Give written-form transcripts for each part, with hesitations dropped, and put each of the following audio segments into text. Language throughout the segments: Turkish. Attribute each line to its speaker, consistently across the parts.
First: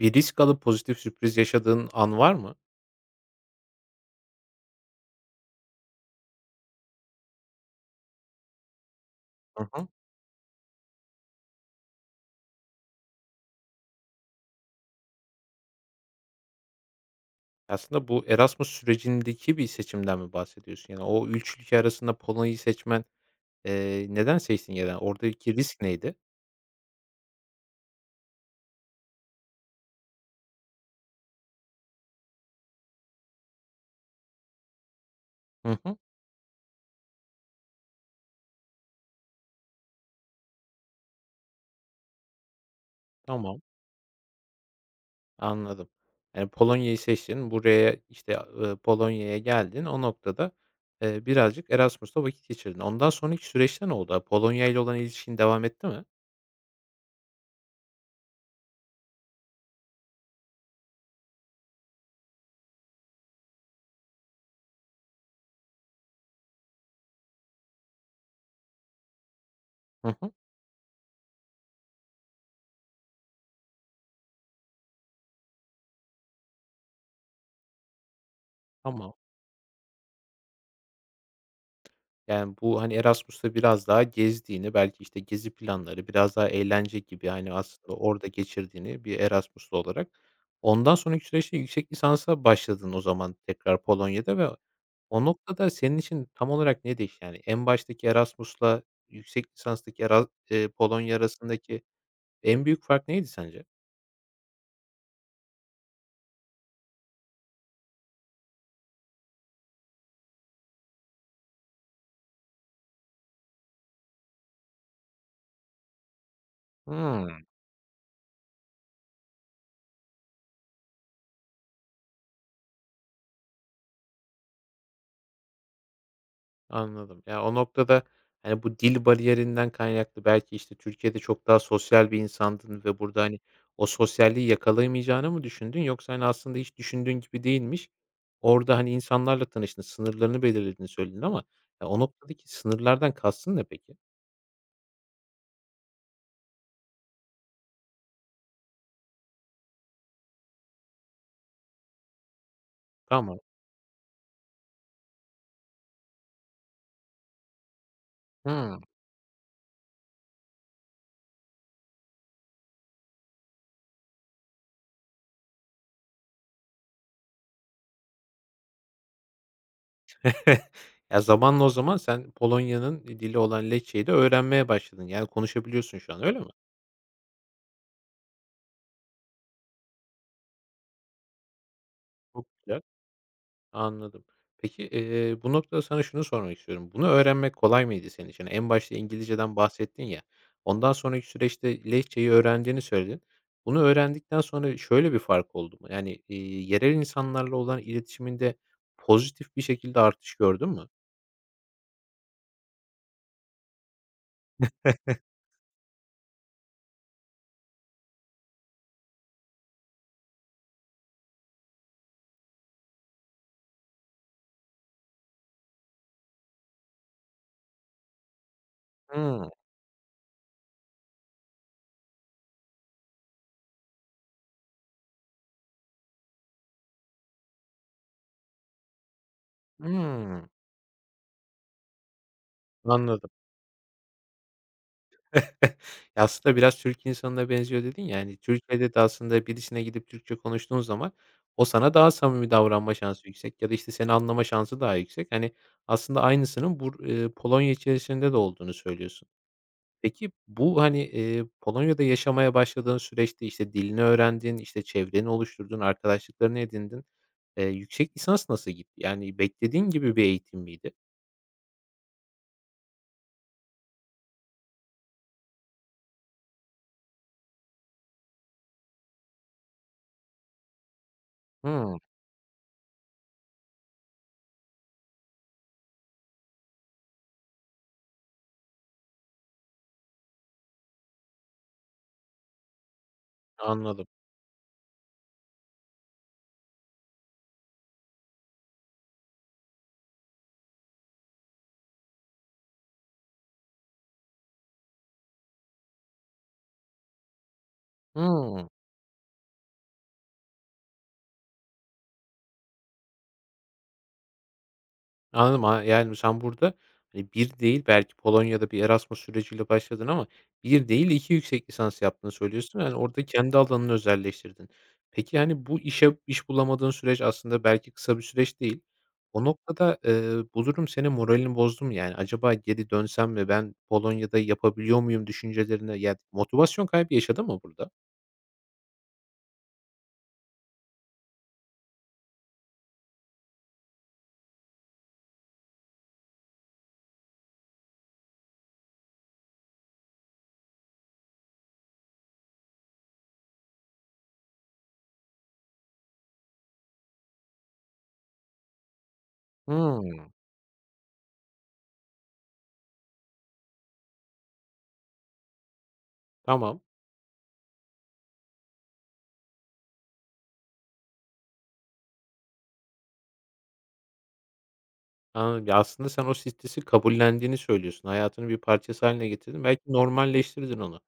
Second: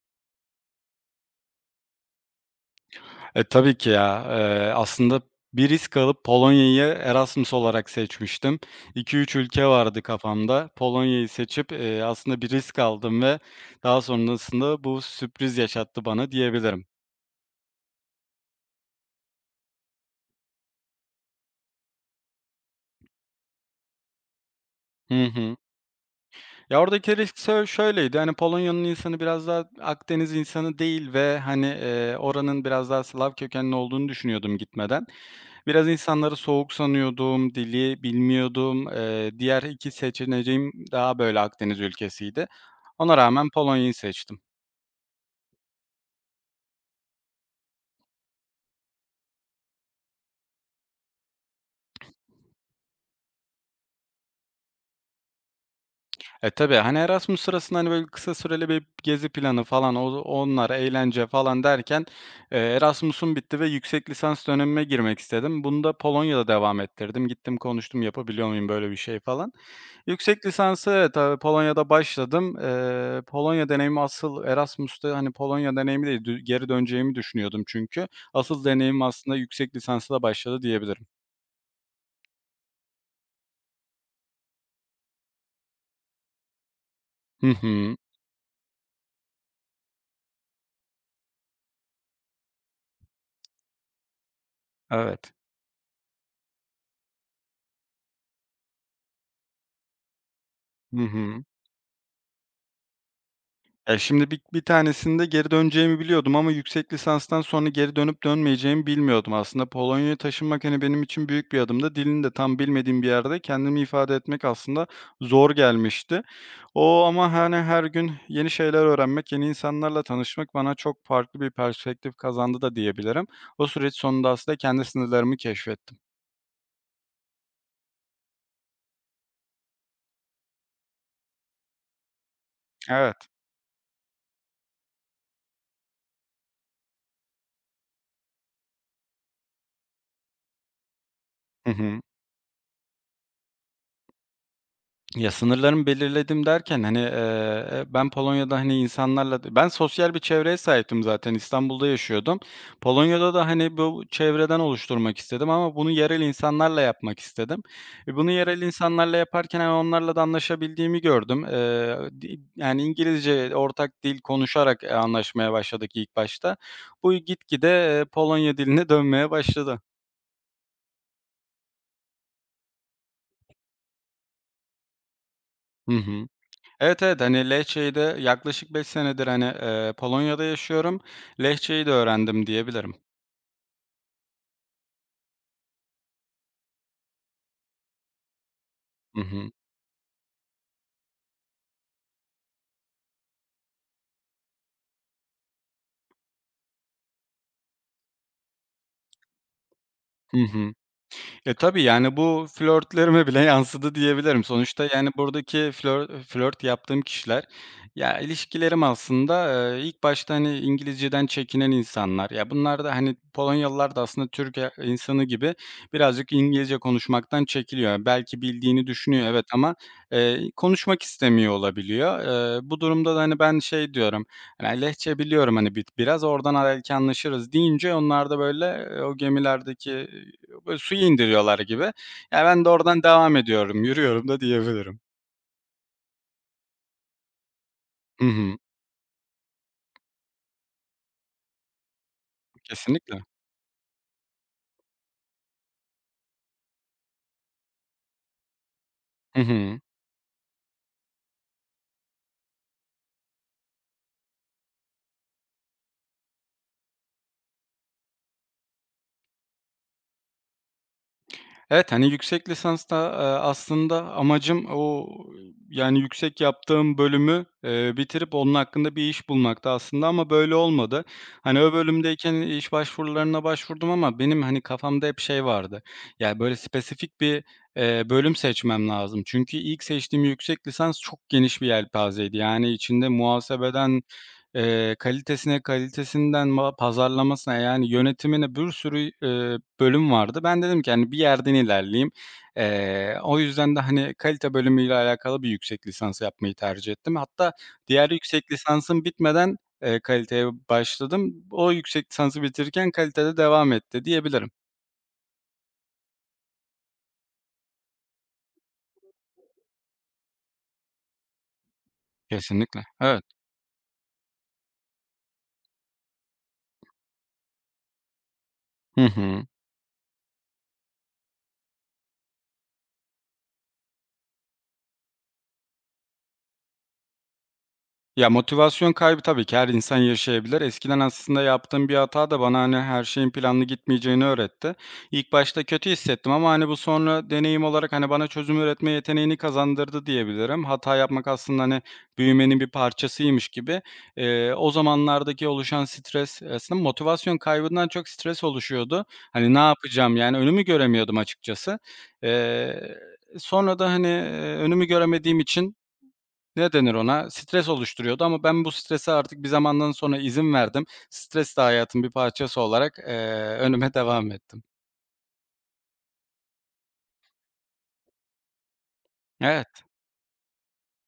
Speaker 1: Bir risk alıp pozitif sürpriz yaşadığın an var mı?
Speaker 2: Tabii ki ya. Aslında bir risk alıp Polonya'yı Erasmus olarak seçmiştim. 2-3 ülke
Speaker 1: Hı hı.
Speaker 2: vardı kafamda. Polonya'yı seçip, aslında bir risk aldım ve daha sonrasında bu sürpriz yaşattı bana diyebilirim.
Speaker 1: Aslında bu Erasmus sürecindeki bir seçimden mi bahsediyorsun? Yani o 3 ülke arasında Polonya'yı seçmen, neden seçtin yani?
Speaker 2: Hı
Speaker 1: Oradaki
Speaker 2: hı.
Speaker 1: risk neydi?
Speaker 2: Ya, oradaki risk şöyleydi, hani, Polonya'nın insanı biraz daha Akdeniz insanı değil ve, hani, oranın biraz daha Slav kökenli olduğunu düşünüyordum gitmeden.
Speaker 1: Hı
Speaker 2: Biraz
Speaker 1: hı.
Speaker 2: insanları soğuk sanıyordum, dili bilmiyordum. Diğer 2 seçeneğim daha böyle Akdeniz ülkesiydi. Ona rağmen
Speaker 1: Tamam,
Speaker 2: Polonya'yı seçtim.
Speaker 1: anladım. Yani Polonya'yı seçtin. Buraya, işte, Polonya'ya geldin. O noktada, birazcık Erasmus'ta vakit geçirdin. Ondan sonraki süreçte ne oldu? Polonya ile olan ilişkin devam etti mi?
Speaker 2: Tabii, hani, Erasmus sırasında, hani, böyle, kısa süreli bir gezi planı falan, onlar, eğlence falan derken, Erasmus'um bitti ve yüksek lisans dönemime girmek istedim. Bunu da Polonya'da devam ettirdim. Gittim konuştum, yapabiliyor muyum böyle bir şey falan.
Speaker 1: Hı hı.
Speaker 2: Yüksek lisansı evet, Polonya'da başladım. Polonya deneyimi asıl Erasmus'ta, hani, Polonya deneyimi değil, geri döneceğimi düşünüyordum çünkü. Asıl deneyim
Speaker 1: Tamam.
Speaker 2: aslında yüksek lisansta başladı diyebilirim.
Speaker 1: Yani, bu, hani, Erasmus'ta biraz daha gezdiğini, belki, işte, gezi planları, biraz daha eğlence gibi,
Speaker 2: Hı
Speaker 1: hani, aslında
Speaker 2: hı.
Speaker 1: orada geçirdiğini bir Erasmus'lu olarak. Ondan sonraki süreçte yüksek lisansa başladın o zaman tekrar Polonya'da ve o
Speaker 2: Evet.
Speaker 1: noktada senin için tam olarak ne değişti? Yani, en baştaki Erasmus'la yüksek lisanstaki Eras
Speaker 2: Hı
Speaker 1: Polonya
Speaker 2: hı.
Speaker 1: arasındaki en büyük fark neydi sence?
Speaker 2: Ya, şimdi bir tanesinde geri döneceğimi biliyordum ama yüksek lisanstan sonra geri dönüp dönmeyeceğimi bilmiyordum. Aslında Polonya'ya taşınmak, hani, benim için büyük bir adımdı. Dilini de tam bilmediğim bir yerde kendimi ifade etmek aslında zor gelmişti. O
Speaker 1: Hıı.
Speaker 2: ama, hani, her gün yeni şeyler öğrenmek, yeni insanlarla tanışmak bana çok farklı bir perspektif kazandı da diyebilirim. O süreç sonunda aslında kendi sınırlarımı keşfettim.
Speaker 1: Anladım. Ya, o noktada, hani, bu dil bariyerinden kaynaklı belki, işte, Türkiye'de çok daha sosyal bir insandın ve
Speaker 2: Evet.
Speaker 1: burada, hani, o sosyalliği yakalayamayacağını mı düşündün yoksa, hani, aslında hiç düşündüğün gibi değilmiş. Orada, hani, insanlarla tanıştın, sınırlarını belirlediğini söyledin ama
Speaker 2: Hı
Speaker 1: ya,
Speaker 2: hı.
Speaker 1: o noktadaki sınırlardan kastın ne peki?
Speaker 2: Ya, sınırlarımı belirledim derken, hani, ben Polonya'da, hani, insanlarla ben sosyal bir çevreye sahiptim zaten, İstanbul'da yaşıyordum. Polonya'da
Speaker 1: Tamam.
Speaker 2: da, hani, bu çevreden oluşturmak istedim ama bunu yerel insanlarla yapmak istedim. Bunu yerel
Speaker 1: Hımm.
Speaker 2: insanlarla yaparken, hani, onlarla da anlaşabildiğimi gördüm. Di yani, İngilizce ortak dil konuşarak, anlaşmaya başladık ilk başta. Bu gitgide, Polonya diline dönmeye başladı.
Speaker 1: Ya, zamanla o zaman sen Polonya'nın dili olan Lehçe'yi de öğrenmeye başladın. Yani,
Speaker 2: Hı
Speaker 1: konuşabiliyorsun şu an,
Speaker 2: hı.
Speaker 1: öyle mi?
Speaker 2: Evet, evet. Hani, Lehçe'yi de yaklaşık 5 senedir, hani, Polonya'da yaşıyorum. Lehçe'yi de
Speaker 1: Çok
Speaker 2: öğrendim
Speaker 1: güzel.
Speaker 2: diyebilirim.
Speaker 1: Anladım. Peki, bu noktada sana şunu sormak istiyorum. Bunu öğrenmek kolay mıydı senin için? En başta
Speaker 2: Hı hı.
Speaker 1: İngilizceden bahsettin ya, ondan sonraki süreçte Lehçeyi öğrendiğini söyledin. Bunu öğrendikten sonra şöyle bir fark oldu mu? Yani, yerel insanlarla olan iletişiminde pozitif bir şekilde artış
Speaker 2: Hı
Speaker 1: gördün
Speaker 2: hı.
Speaker 1: mü?
Speaker 2: Tabii, yani, bu flörtlerime bile yansıdı diyebilirim. Sonuçta, yani, buradaki flört yaptığım kişiler, ya, ilişkilerim aslında, ilk başta, hani, İngilizceden çekinen insanlar. Ya, bunlar da, hani, Polonyalılar da aslında Türk insanı gibi birazcık İngilizce konuşmaktan çekiliyor. Belki bildiğini düşünüyor, evet
Speaker 1: Hıı.
Speaker 2: ama, konuşmak istemiyor olabiliyor. Bu durumda da, hani, ben şey diyorum, hani, "Lehçe biliyorum, hani, biraz, oradan belki anlaşırız." deyince onlar da böyle, o gemilerdeki
Speaker 1: Hıı.
Speaker 2: böyle suya indiriyorlar gibi. Ya, ben de oradan
Speaker 1: Anladım.
Speaker 2: devam ediyorum, yürüyorum da diyebilirim.
Speaker 1: Ya, aslında biraz Türk insanına benziyor dedin ya,
Speaker 2: Hı
Speaker 1: hani,
Speaker 2: hı.
Speaker 1: Türkiye'de de aslında birisine gidip Türkçe konuştuğun zaman o sana daha samimi davranma
Speaker 2: Kesinlikle.
Speaker 1: şansı yüksek ya da, işte, seni anlama şansı daha yüksek. Hani, aslında aynısının bur Polonya içerisinde de olduğunu söylüyorsun.
Speaker 2: Hı hı.
Speaker 1: Peki bu, hani, Polonya'da yaşamaya başladığın süreçte, işte, dilini öğrendin, işte, çevreni oluşturdun, arkadaşlıklarını edindin. Yüksek lisans nasıl gitti? Yani beklediğin gibi bir eğitim miydi?
Speaker 2: Evet, hani, yüksek lisansta, aslında amacım o, yani, yüksek yaptığım bölümü, bitirip onun hakkında bir iş bulmaktı aslında ama böyle olmadı. Hani, o
Speaker 1: Hımm,
Speaker 2: bölümdeyken iş başvurularına başvurdum ama benim, hani, kafamda hep şey vardı. Yani böyle spesifik bir, bölüm seçmem lazım. Çünkü ilk seçtiğim yüksek lisans çok geniş bir yelpazeydi. Yani, içinde muhasebeden,
Speaker 1: anladım.
Speaker 2: Kalitesine, kalitesinden pazarlamasına, yani, yönetimine bir sürü, bölüm vardı. Ben dedim ki, hani, bir yerden ilerleyeyim. O yüzden de, hani, kalite bölümüyle alakalı bir yüksek lisans yapmayı tercih ettim. Hatta diğer yüksek
Speaker 1: Hıı.
Speaker 2: lisansım bitmeden, kaliteye başladım. O yüksek lisansı bitirirken kalitede devam etti diyebilirim.
Speaker 1: Anladım. A yani, sen burada, hani, bir değil belki Polonya'da bir Erasmus süreciyle başladın ama bir değil 2 yüksek lisans yaptığını söylüyorsun.
Speaker 2: Kesinlikle.
Speaker 1: Yani,
Speaker 2: Evet.
Speaker 1: orada kendi alanını özelleştirdin. Peki, yani, bu işe iş bulamadığın süreç aslında belki kısa bir süreç değil.
Speaker 2: Hı
Speaker 1: O
Speaker 2: hı.
Speaker 1: noktada, bu durum senin moralini bozdu mu? Yani, acaba geri dönsem mi, ben Polonya'da yapabiliyor muyum düşüncelerine yani motivasyon kaybı yaşadın mı burada?
Speaker 2: Ya, motivasyon kaybı tabii ki her insan yaşayabilir. Eskiden aslında yaptığım bir hata da bana, hani, her şeyin planlı gitmeyeceğini öğretti. İlk başta kötü hissettim ama, hani, bu sonra deneyim olarak, hani, bana çözüm üretme yeteneğini kazandırdı diyebilirim. Hata yapmak aslında, hani, büyümenin bir parçasıymış gibi. O zamanlardaki oluşan stres aslında motivasyon kaybından çok stres oluşuyordu. Hani, ne yapacağım,
Speaker 1: Hımm,
Speaker 2: yani, önümü göremiyordum açıkçası. Eee, sonra da, hani, önümü göremediğim için ne
Speaker 1: tamam.
Speaker 2: denir ona? Stres oluşturuyordu ama ben bu strese artık bir zamandan sonra izin verdim. Stres de hayatın bir parçası olarak, önüme devam ettim.
Speaker 1: Anladım. Ya, aslında sen o stresi kabullendiğini söylüyorsun. Hayatının bir parçası hâline getirdin. Belki
Speaker 2: Evet.
Speaker 1: normalleştirdin onu.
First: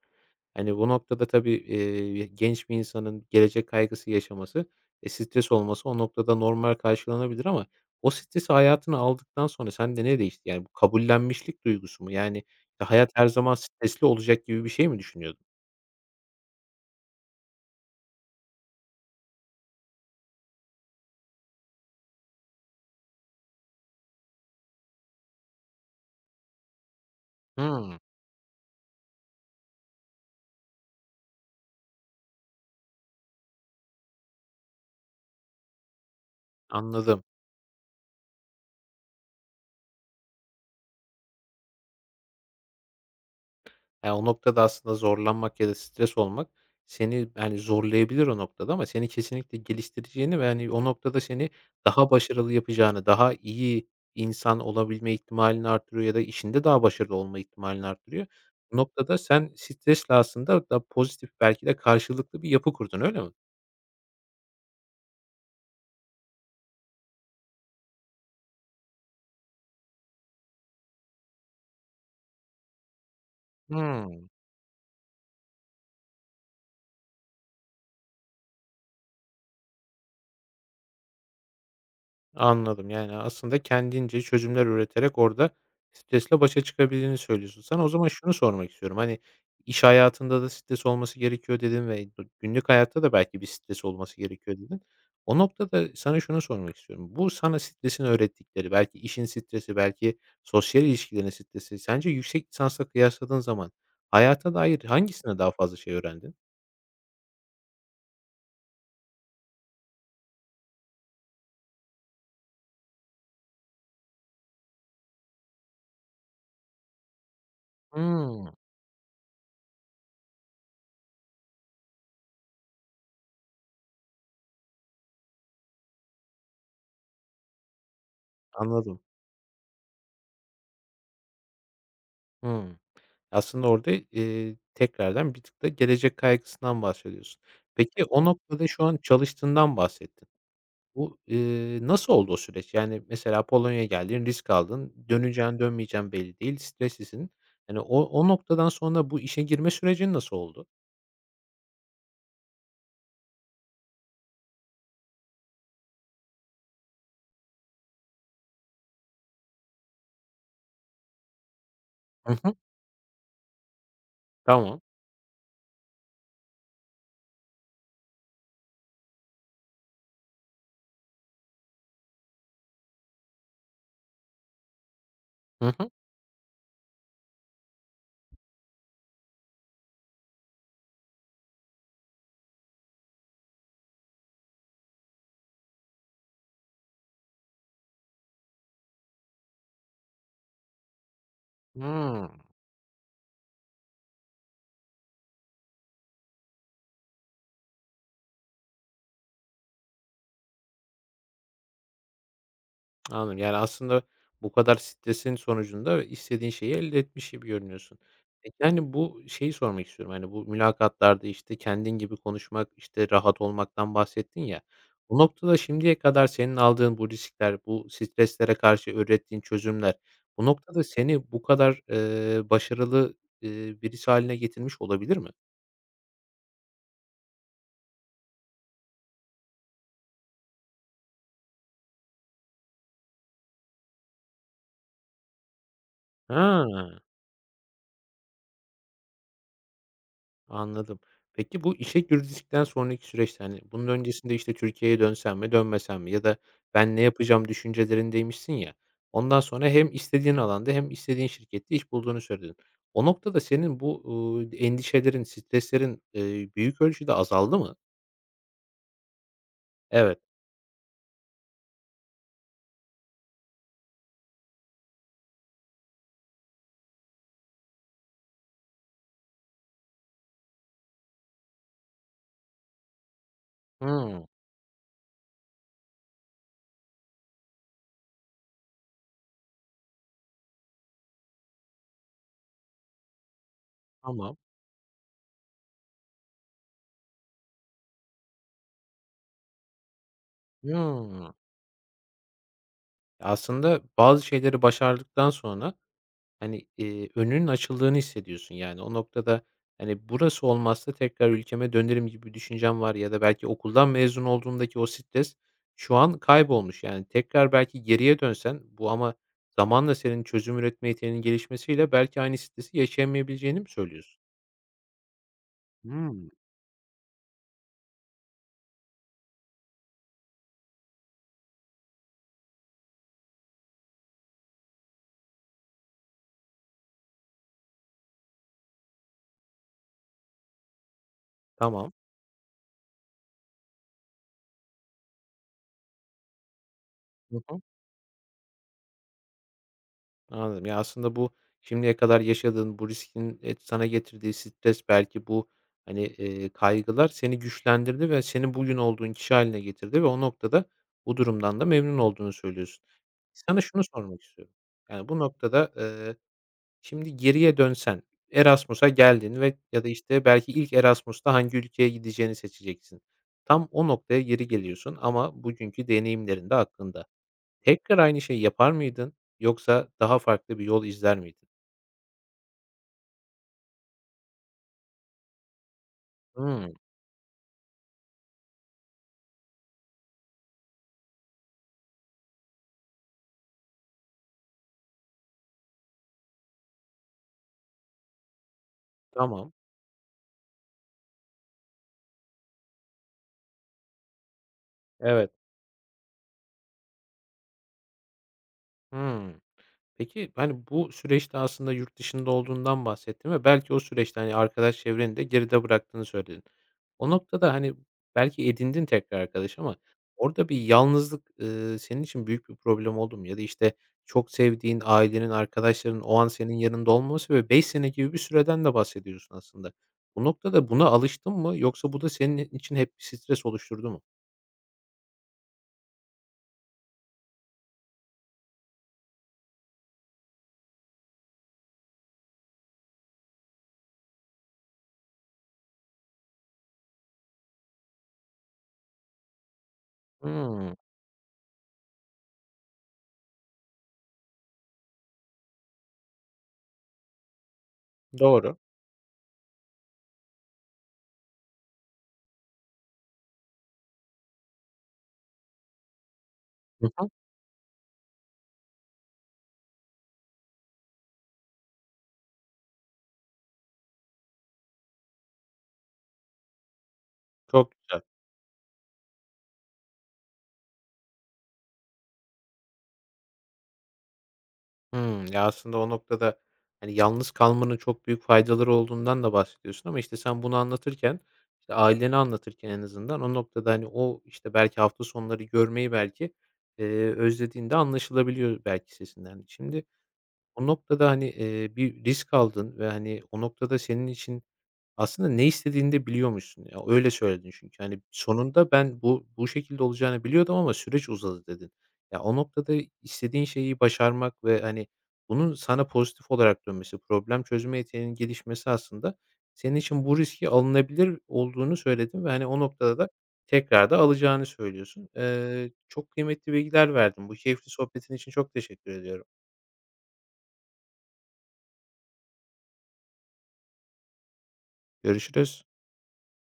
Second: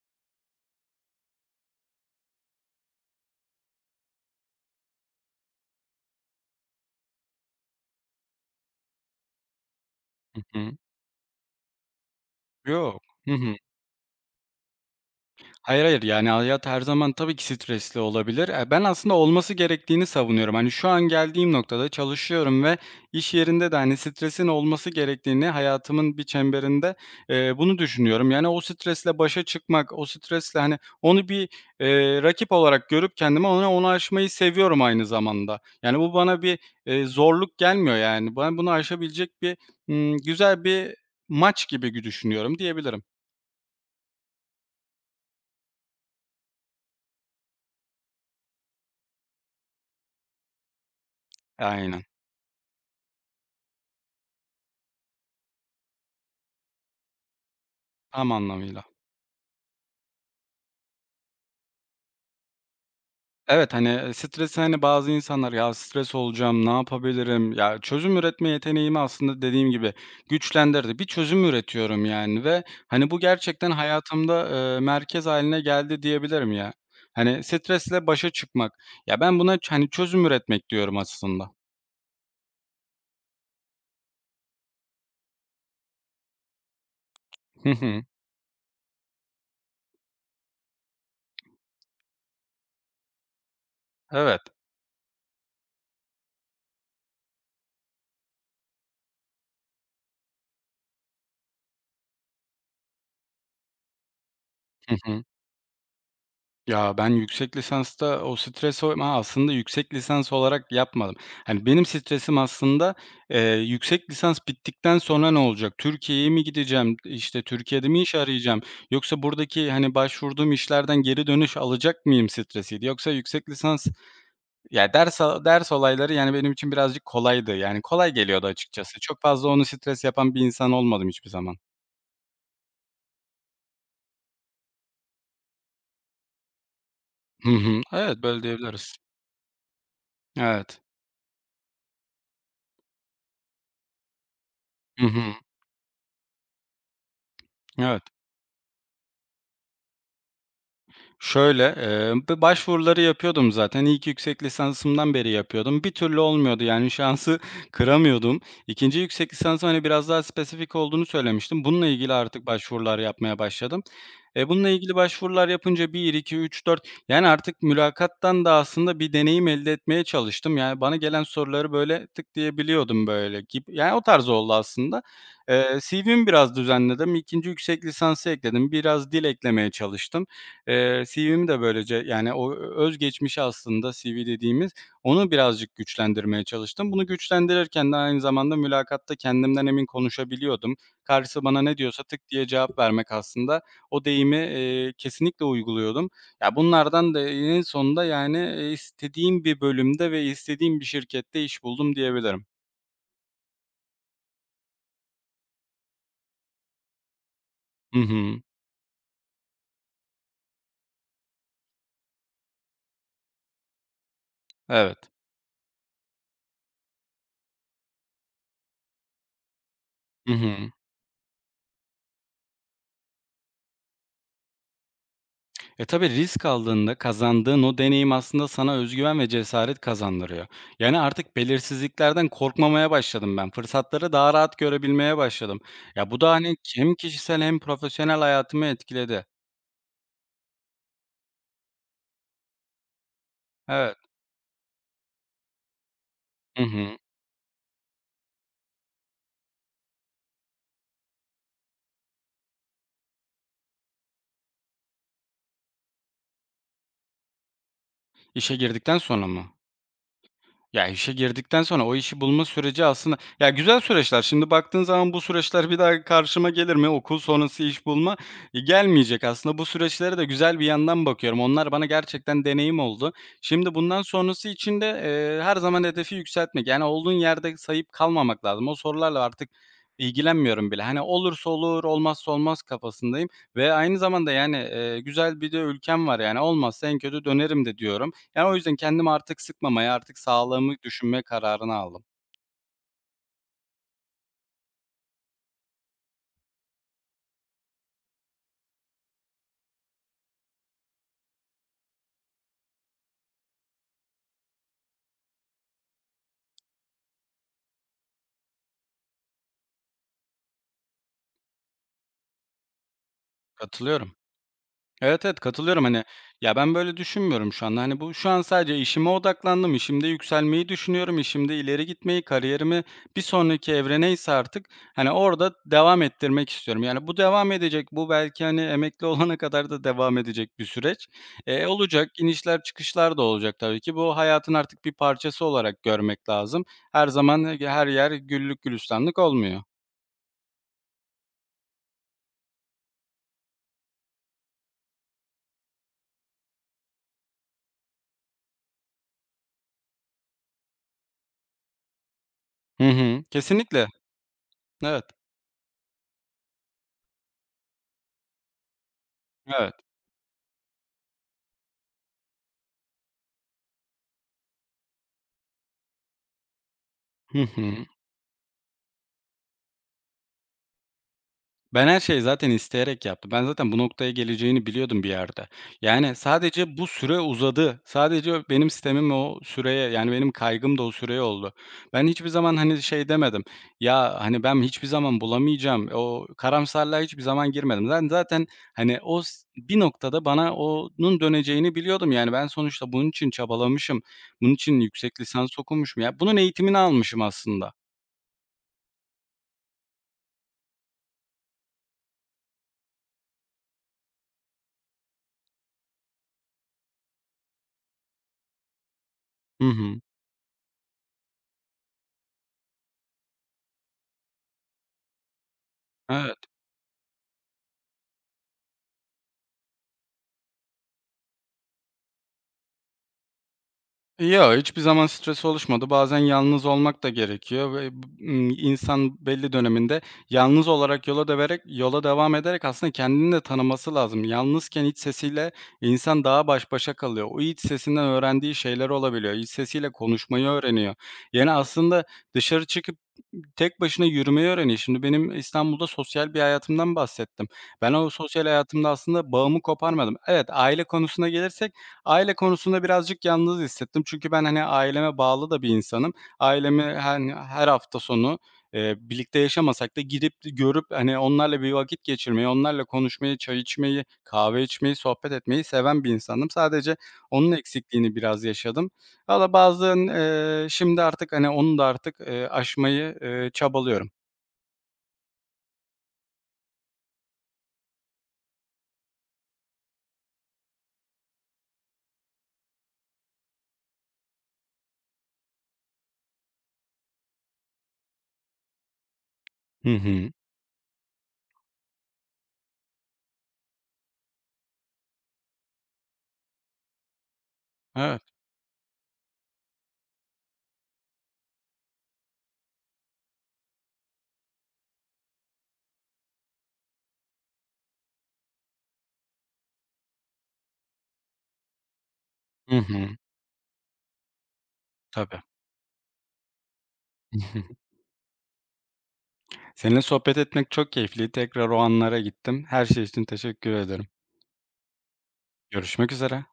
Speaker 1: Hani, bu noktada tabii, genç bir insanın gelecek kaygısı yaşaması, stres olması o noktada normal karşılanabilir ama o stresi hayatına aldıktan sonra sende ne
Speaker 2: Hı
Speaker 1: değişti? Yani, bu
Speaker 2: hı.
Speaker 1: kabullenmişlik duygusu mu? Yani,
Speaker 2: Yok.
Speaker 1: hayat her
Speaker 2: Hı
Speaker 1: zaman
Speaker 2: hı.
Speaker 1: stresli olacak gibi bir şey mi düşünüyordun?
Speaker 2: Hayır, hayır. Yani, hayat her zaman tabii ki stresli olabilir. Ben aslında olması gerektiğini savunuyorum. Hani, şu an geldiğim noktada çalışıyorum ve iş yerinde de, hani, stresin olması gerektiğini hayatımın bir çemberinde, bunu
Speaker 1: Hımm,
Speaker 2: düşünüyorum. Yani, o stresle başa çıkmak, o stresle, hani, onu bir, rakip olarak görüp kendime onu aşmayı seviyorum aynı zamanda. Yani, bu bana bir,
Speaker 1: anladım.
Speaker 2: zorluk gelmiyor, yani. Ben bunu aşabilecek bir, güzel bir maç gibi düşünüyorum diyebilirim.
Speaker 1: Ya, o noktada aslında zorlanmak ya da stres olmak seni, yani zorlayabilir o noktada ama seni kesinlikle geliştireceğini ve, hani, o noktada seni
Speaker 2: Aynen,
Speaker 1: daha başarılı yapacağını, daha iyi insan olabilme ihtimalini artırıyor ya da işinde daha başarılı olma ihtimalini artırıyor.
Speaker 2: tam
Speaker 1: Bu
Speaker 2: anlamıyla.
Speaker 1: noktada sen stresle aslında da pozitif belki de karşılıklı bir yapı kurdun, öyle mi?
Speaker 2: Evet, hani, stresi, hani, bazı insanlar "Ya, stres olacağım, ne yapabilirim?" Ya, çözüm üretme yeteneğimi aslında dediğim gibi güçlendirdi. Bir çözüm üretiyorum yani ve, hani, bu gerçekten
Speaker 1: Hıı.
Speaker 2: hayatımda, merkez haline geldi diyebilirim ya. Hani, stresle başa çıkmak. Ya, ben buna hani, çözüm üretmek diyorum aslında.
Speaker 1: Anladım. Yani, aslında kendince çözümler üreterek orada stresle başa çıkabildiğini söylüyorsun.
Speaker 2: Hı
Speaker 1: Sana o
Speaker 2: hı.
Speaker 1: zaman şunu sormak istiyorum. Hani, iş hayatında da stres olması gerekiyor." dedin ve günlük hayatta da belki bir stres olması
Speaker 2: Evet.
Speaker 1: gerekiyor dedin. O noktada sana şunu sormak istiyorum. Bu sana stresin öğrettikleri, belki işin stresi, belki sosyal ilişkilerin stresi, sence yüksek lisansla kıyasladığın zaman hayata dair
Speaker 2: Hı hı.
Speaker 1: hangisine daha fazla şey öğrendin?
Speaker 2: Ya, ben yüksek lisansta o stresi o ma aslında yüksek lisans olarak yapmadım. Hani, benim stresim aslında, yüksek lisans bittikten sonra ne olacak? Türkiye'ye mi gideceğim? İşte, Türkiye'de mi iş
Speaker 1: Hımm,
Speaker 2: arayacağım? Yoksa buradaki, hani, başvurduğum işlerden geri dönüş alacak mıyım stresiydi. Yoksa yüksek lisans ya, ders olayları, yani, benim için birazcık kolaydı. Yani, kolay geliyordu açıkçası.
Speaker 1: anladım.
Speaker 2: Çok fazla onu stres yapan bir insan olmadım hiçbir zaman.
Speaker 1: Hımm. Aslında orada, tekrardan bir tık da gelecek kaygısından bahsediyorsun.
Speaker 2: Hı hı.
Speaker 1: Peki
Speaker 2: Evet,
Speaker 1: o
Speaker 2: böyle
Speaker 1: noktada şu
Speaker 2: diyebiliriz.
Speaker 1: an çalıştığından bahsettin.
Speaker 2: Evet.
Speaker 1: Bu, nasıl oldu o süreç? Yani mesela Polonya'ya geldin, risk aldın,
Speaker 2: Hı hı.
Speaker 1: döneceğin, dönmeyeceğin belli değil, streslisin. Hani o
Speaker 2: Evet.
Speaker 1: o noktadan sonra bu işe girme sürecin nasıl oldu?
Speaker 2: Şöyle, b başvuruları yapıyordum zaten. İlk yüksek lisansımdan beri yapıyordum. Bir türlü olmuyordu, yani, şansı kıramıyordum. 2'nci yüksek lisansım, hani, biraz daha spesifik olduğunu söylemiştim. Bununla ilgili
Speaker 1: Hı
Speaker 2: artık
Speaker 1: hı.
Speaker 2: başvurular yapmaya başladım. Bununla
Speaker 1: Tamam.
Speaker 2: ilgili başvurular yapınca bir 2 3 4 yani, artık mülakattan da aslında bir deneyim elde etmeye çalıştım. Yani, bana gelen soruları, böyle, tık diyebiliyordum böyle, yani, o tarz oldu aslında.
Speaker 1: Hı hı.
Speaker 2: CV'mi biraz düzenledim. 2'nci yüksek lisansı ekledim. Biraz dil eklemeye çalıştım. CV'mi de böylece yani o öz geçmişi aslında CV dediğimiz, onu birazcık güçlendirmeye çalıştım. Bunu güçlendirirken de aynı zamanda mülakatta kendimden emin konuşabiliyordum. Karşısı bana ne diyorsa tık
Speaker 1: Hıı.
Speaker 2: diye cevap vermek aslında o deyimi, kesinlikle uyguluyordum. Ya, bunlardan da en sonunda yani, istediğim bir bölümde ve istediğim bir şirkette iş buldum diyebilirim.
Speaker 1: Anladım. Yani, aslında bu kadar stresin sonucunda istediğin şeyi elde etmiş gibi
Speaker 2: Hı
Speaker 1: görünüyorsun.
Speaker 2: hı.
Speaker 1: Peki, hani, bu şeyi sormak istiyorum, hani, bu mülakatlarda, işte, kendin gibi konuşmak, işte, rahat olmaktan bahsettin ya.
Speaker 2: Evet.
Speaker 1: Bu noktada şimdiye kadar senin aldığın bu riskler, bu streslere karşı ürettiğin çözümler,
Speaker 2: Hı
Speaker 1: bu
Speaker 2: hı.
Speaker 1: noktada seni bu kadar, başarılı, birisi haline getirmiş olabilir mi?
Speaker 2: Tabii risk aldığında kazandığın o deneyim aslında sana özgüven ve cesaret kazandırıyor. Yani artık belirsizliklerden korkmamaya başladım ben. Fırsatları daha rahat görebilmeye başladım. Ya, bu da hani
Speaker 1: Ha.
Speaker 2: hem kişisel hem profesyonel hayatımı etkiledi.
Speaker 1: Anladım. Peki bu işe girdikten sonraki süreçte, hani, bunun
Speaker 2: Evet.
Speaker 1: öncesinde, işte, Türkiye'ye dönsem mi dönmesem mi ya da
Speaker 2: Hı
Speaker 1: ben
Speaker 2: hı.
Speaker 1: ne yapacağım düşüncelerindeymişsin ya, ondan sonra hem istediğin alanda hem istediğin şirkette iş bulduğunu söyledin. O noktada senin bu, endişelerin, streslerin, büyük ölçüde azaldı mı?
Speaker 2: İşe girdikten sonra mı?
Speaker 1: Evet.
Speaker 2: Ya, işe girdikten sonra o işi bulma süreci aslında ya, güzel süreçler. Şimdi baktığın zaman bu süreçler bir daha karşıma gelir mi? Okul sonrası iş bulma, gelmeyecek. Aslında bu süreçlere de güzel bir yandan bakıyorum. Onlar bana gerçekten deneyim oldu. Şimdi bundan
Speaker 1: Hımm,
Speaker 2: sonrası için de, her zaman hedefi yükseltmek, yani, olduğun yerde sayıp kalmamak lazım. O sorularla artık ilgilenmiyorum bile. Hani, olursa olur, olmazsa olmaz kafasındayım ve aynı zamanda,
Speaker 1: tamam.
Speaker 2: yani, güzel bir de ülkem var, yani, olmazsa en kötü dönerim de diyorum. Yani, o yüzden kendimi artık sıkmamaya, artık sağlığımı düşünme
Speaker 1: Hımm.
Speaker 2: kararını aldım.
Speaker 1: Aslında bazı şeyleri başardıktan sonra hani, önünün açıldığını hissediyorsun, yani. O noktada, hani, burası olmazsa tekrar ülkeme dönerim gibi bir düşüncen var ya da belki okuldan mezun olduğumdaki o stres şu an kaybolmuş. Yani, tekrar belki geriye dönsen bu ama zamanla senin çözüm üretme yeteneğinin gelişmesiyle belki aynı stresi yaşayamayabilieceğini mi
Speaker 2: Katılıyorum.
Speaker 1: söylüyorsun?
Speaker 2: Evet, evet, katılıyorum. Hani,
Speaker 1: Hımm.
Speaker 2: ya, ben böyle düşünmüyorum şu anda. Hani, bu şu an sadece işime odaklandım. İşimde yükselmeyi düşünüyorum. İşimde ileri gitmeyi, kariyerimi bir sonraki evre neyse artık, hani, orada devam ettirmek istiyorum. Yani, bu devam edecek. Bu belki, hani, emekli olana kadar da devam edecek bir süreç. Eee,
Speaker 1: Tamam.
Speaker 2: olacak, inişler çıkışlar da olacak tabii ki. Bu hayatın artık bir parçası olarak görmek lazım. Her
Speaker 1: Hı
Speaker 2: zaman,
Speaker 1: hı.
Speaker 2: her yer güllük gülistanlık olmuyor.
Speaker 1: Anladım. Ya, aslında bu şimdiye kadar yaşadığın bu riskin, sana getirdiği stres belki bu, hani, kaygılar seni güçlendirdi ve seni bugün olduğun kişi haline getirdi ve o noktada bu durumdan da memnun olduğunu
Speaker 2: Hı
Speaker 1: söylüyorsun.
Speaker 2: hı.
Speaker 1: Sana şunu
Speaker 2: Kesinlikle.
Speaker 1: sormak istiyorum.
Speaker 2: Evet,
Speaker 1: Yani, bu noktada, şimdi geriye dönsen Erasmus'a geldin ve
Speaker 2: evet.
Speaker 1: ya da, işte, belki ilk Erasmus'ta hangi ülkeye gideceğini seçeceksin. Tam o noktaya geri geliyorsun ama bugünkü deneyimlerin de aklında.
Speaker 2: Hı hı.
Speaker 1: Tekrar aynı şeyi yapar mıydın yoksa daha farklı bir yol izler miydin?
Speaker 2: Ben her şeyi zaten isteyerek yaptım. Ben zaten bu noktaya geleceğini biliyordum bir yerde. Yani
Speaker 1: Hımm,
Speaker 2: sadece bu süre uzadı. Sadece benim sistemim o süreye, yani benim kaygım da o süreye oldu. Ben hiçbir zaman, hani, şey demedim, "Ya, hani, ben hiçbir zaman bulamayacağım." O karamsarlığa hiçbir zaman girmedim. Ben zaten, hani, o
Speaker 1: tamam.
Speaker 2: bir noktada bana onun döneceğini biliyordum. Yani ben sonuçta bunun için çabalamışım. Bunun için yüksek
Speaker 1: Evet.
Speaker 2: lisans okumuşum. Ya, bunun eğitimini almışım aslında.
Speaker 1: Hımm. Peki, hani, bu süreçte aslında yurt dışında olduğundan bahsettin ve belki o süreçte, hani, arkadaş çevreni de geride bıraktığını söyledin. O noktada, hani, belki edindin tekrar arkadaş
Speaker 2: Hı
Speaker 1: ama
Speaker 2: hı.
Speaker 1: orada bir yalnızlık, senin için büyük bir problem oldu mu? Ya da, işte, çok sevdiğin ailenin, arkadaşlarının o an
Speaker 2: Evet.
Speaker 1: senin yanında olmaması ve 5 sene gibi bir süreden de bahsediyorsun aslında. Bu noktada buna alıştın mı yoksa bu da senin için hep bir stres oluşturdu mu?
Speaker 2: Ya, hiçbir zaman stres oluşmadı. Bazen yalnız olmak da gerekiyor ve b insan belli döneminde yalnız olarak yola devam ederek aslında kendini de tanıması lazım. Yalnızken iç sesiyle insan daha baş başa kalıyor. O iç sesinden öğrendiği şeyler olabiliyor. İç sesiyle konuşmayı
Speaker 1: Hımm,
Speaker 2: öğreniyor. Yani aslında dışarı çıkıp tek başına yürümeyi öğreniyor. Şimdi benim İstanbul'da sosyal bir hayatımdan bahsettim. Ben o sosyal
Speaker 1: doğru.
Speaker 2: hayatımda aslında bağımı koparmadım. Evet, aile konusuna gelirsek aile konusunda birazcık yalnız hissettim. Çünkü ben, hani, aileme bağlı da bir insanım. Ailemi,
Speaker 1: Hı hı.
Speaker 2: hani, her hafta sonu, birlikte yaşamasak da gidip görüp, hani, onlarla bir vakit geçirmeyi, onlarla konuşmayı, çay içmeyi, kahve içmeyi, sohbet etmeyi seven bir insandım. Sadece onun
Speaker 1: Çok güzel.
Speaker 2: eksikliğini biraz yaşadım. Valla bazen, şimdi artık, hani, onu da artık, aşmayı, çabalıyorum.
Speaker 1: Hımm. Ya, aslında o noktada, hani, yalnız kalmanın çok büyük faydaları olduğundan da bahsediyorsun ama, işte, sen bunu anlatırken, işte, ailene anlatırken en azından o noktada, hani, o, işte, belki hafta sonları görmeyi belki, özlediğin de anlaşılabiliyor belki sesinden. Şimdi
Speaker 2: Hı hı.
Speaker 1: o noktada, hani, bir risk aldın ve, hani, o noktada senin için aslında ne istediğini de biliyormuşsun ya. Öyle söyledin çünkü. Hani,
Speaker 2: Evet.
Speaker 1: sonunda ben bu şekilde olacağını biliyordum ama süreç uzadı dedin. Ya, o noktada istediğin şeyi başarmak ve, hani, bunun sana pozitif olarak dönmesi, problem çözme yeteneğinin gelişmesi aslında senin için bu riski alınabilir olduğunu söyledin ve, hani, o
Speaker 2: Hı
Speaker 1: noktada
Speaker 2: hı.
Speaker 1: da tekrar da alacağını söylüyorsun.
Speaker 2: Tabii.
Speaker 1: Çok kıymetli bilgiler verdin. Bu keyifli sohbetin için çok teşekkür ediyorum.
Speaker 2: Seninle sohbet etmek çok keyifli. Tekrar o anlara gittim. Her şey için teşekkür ederim.
Speaker 1: Görüşürüz.
Speaker 2: Görüşmek üzere.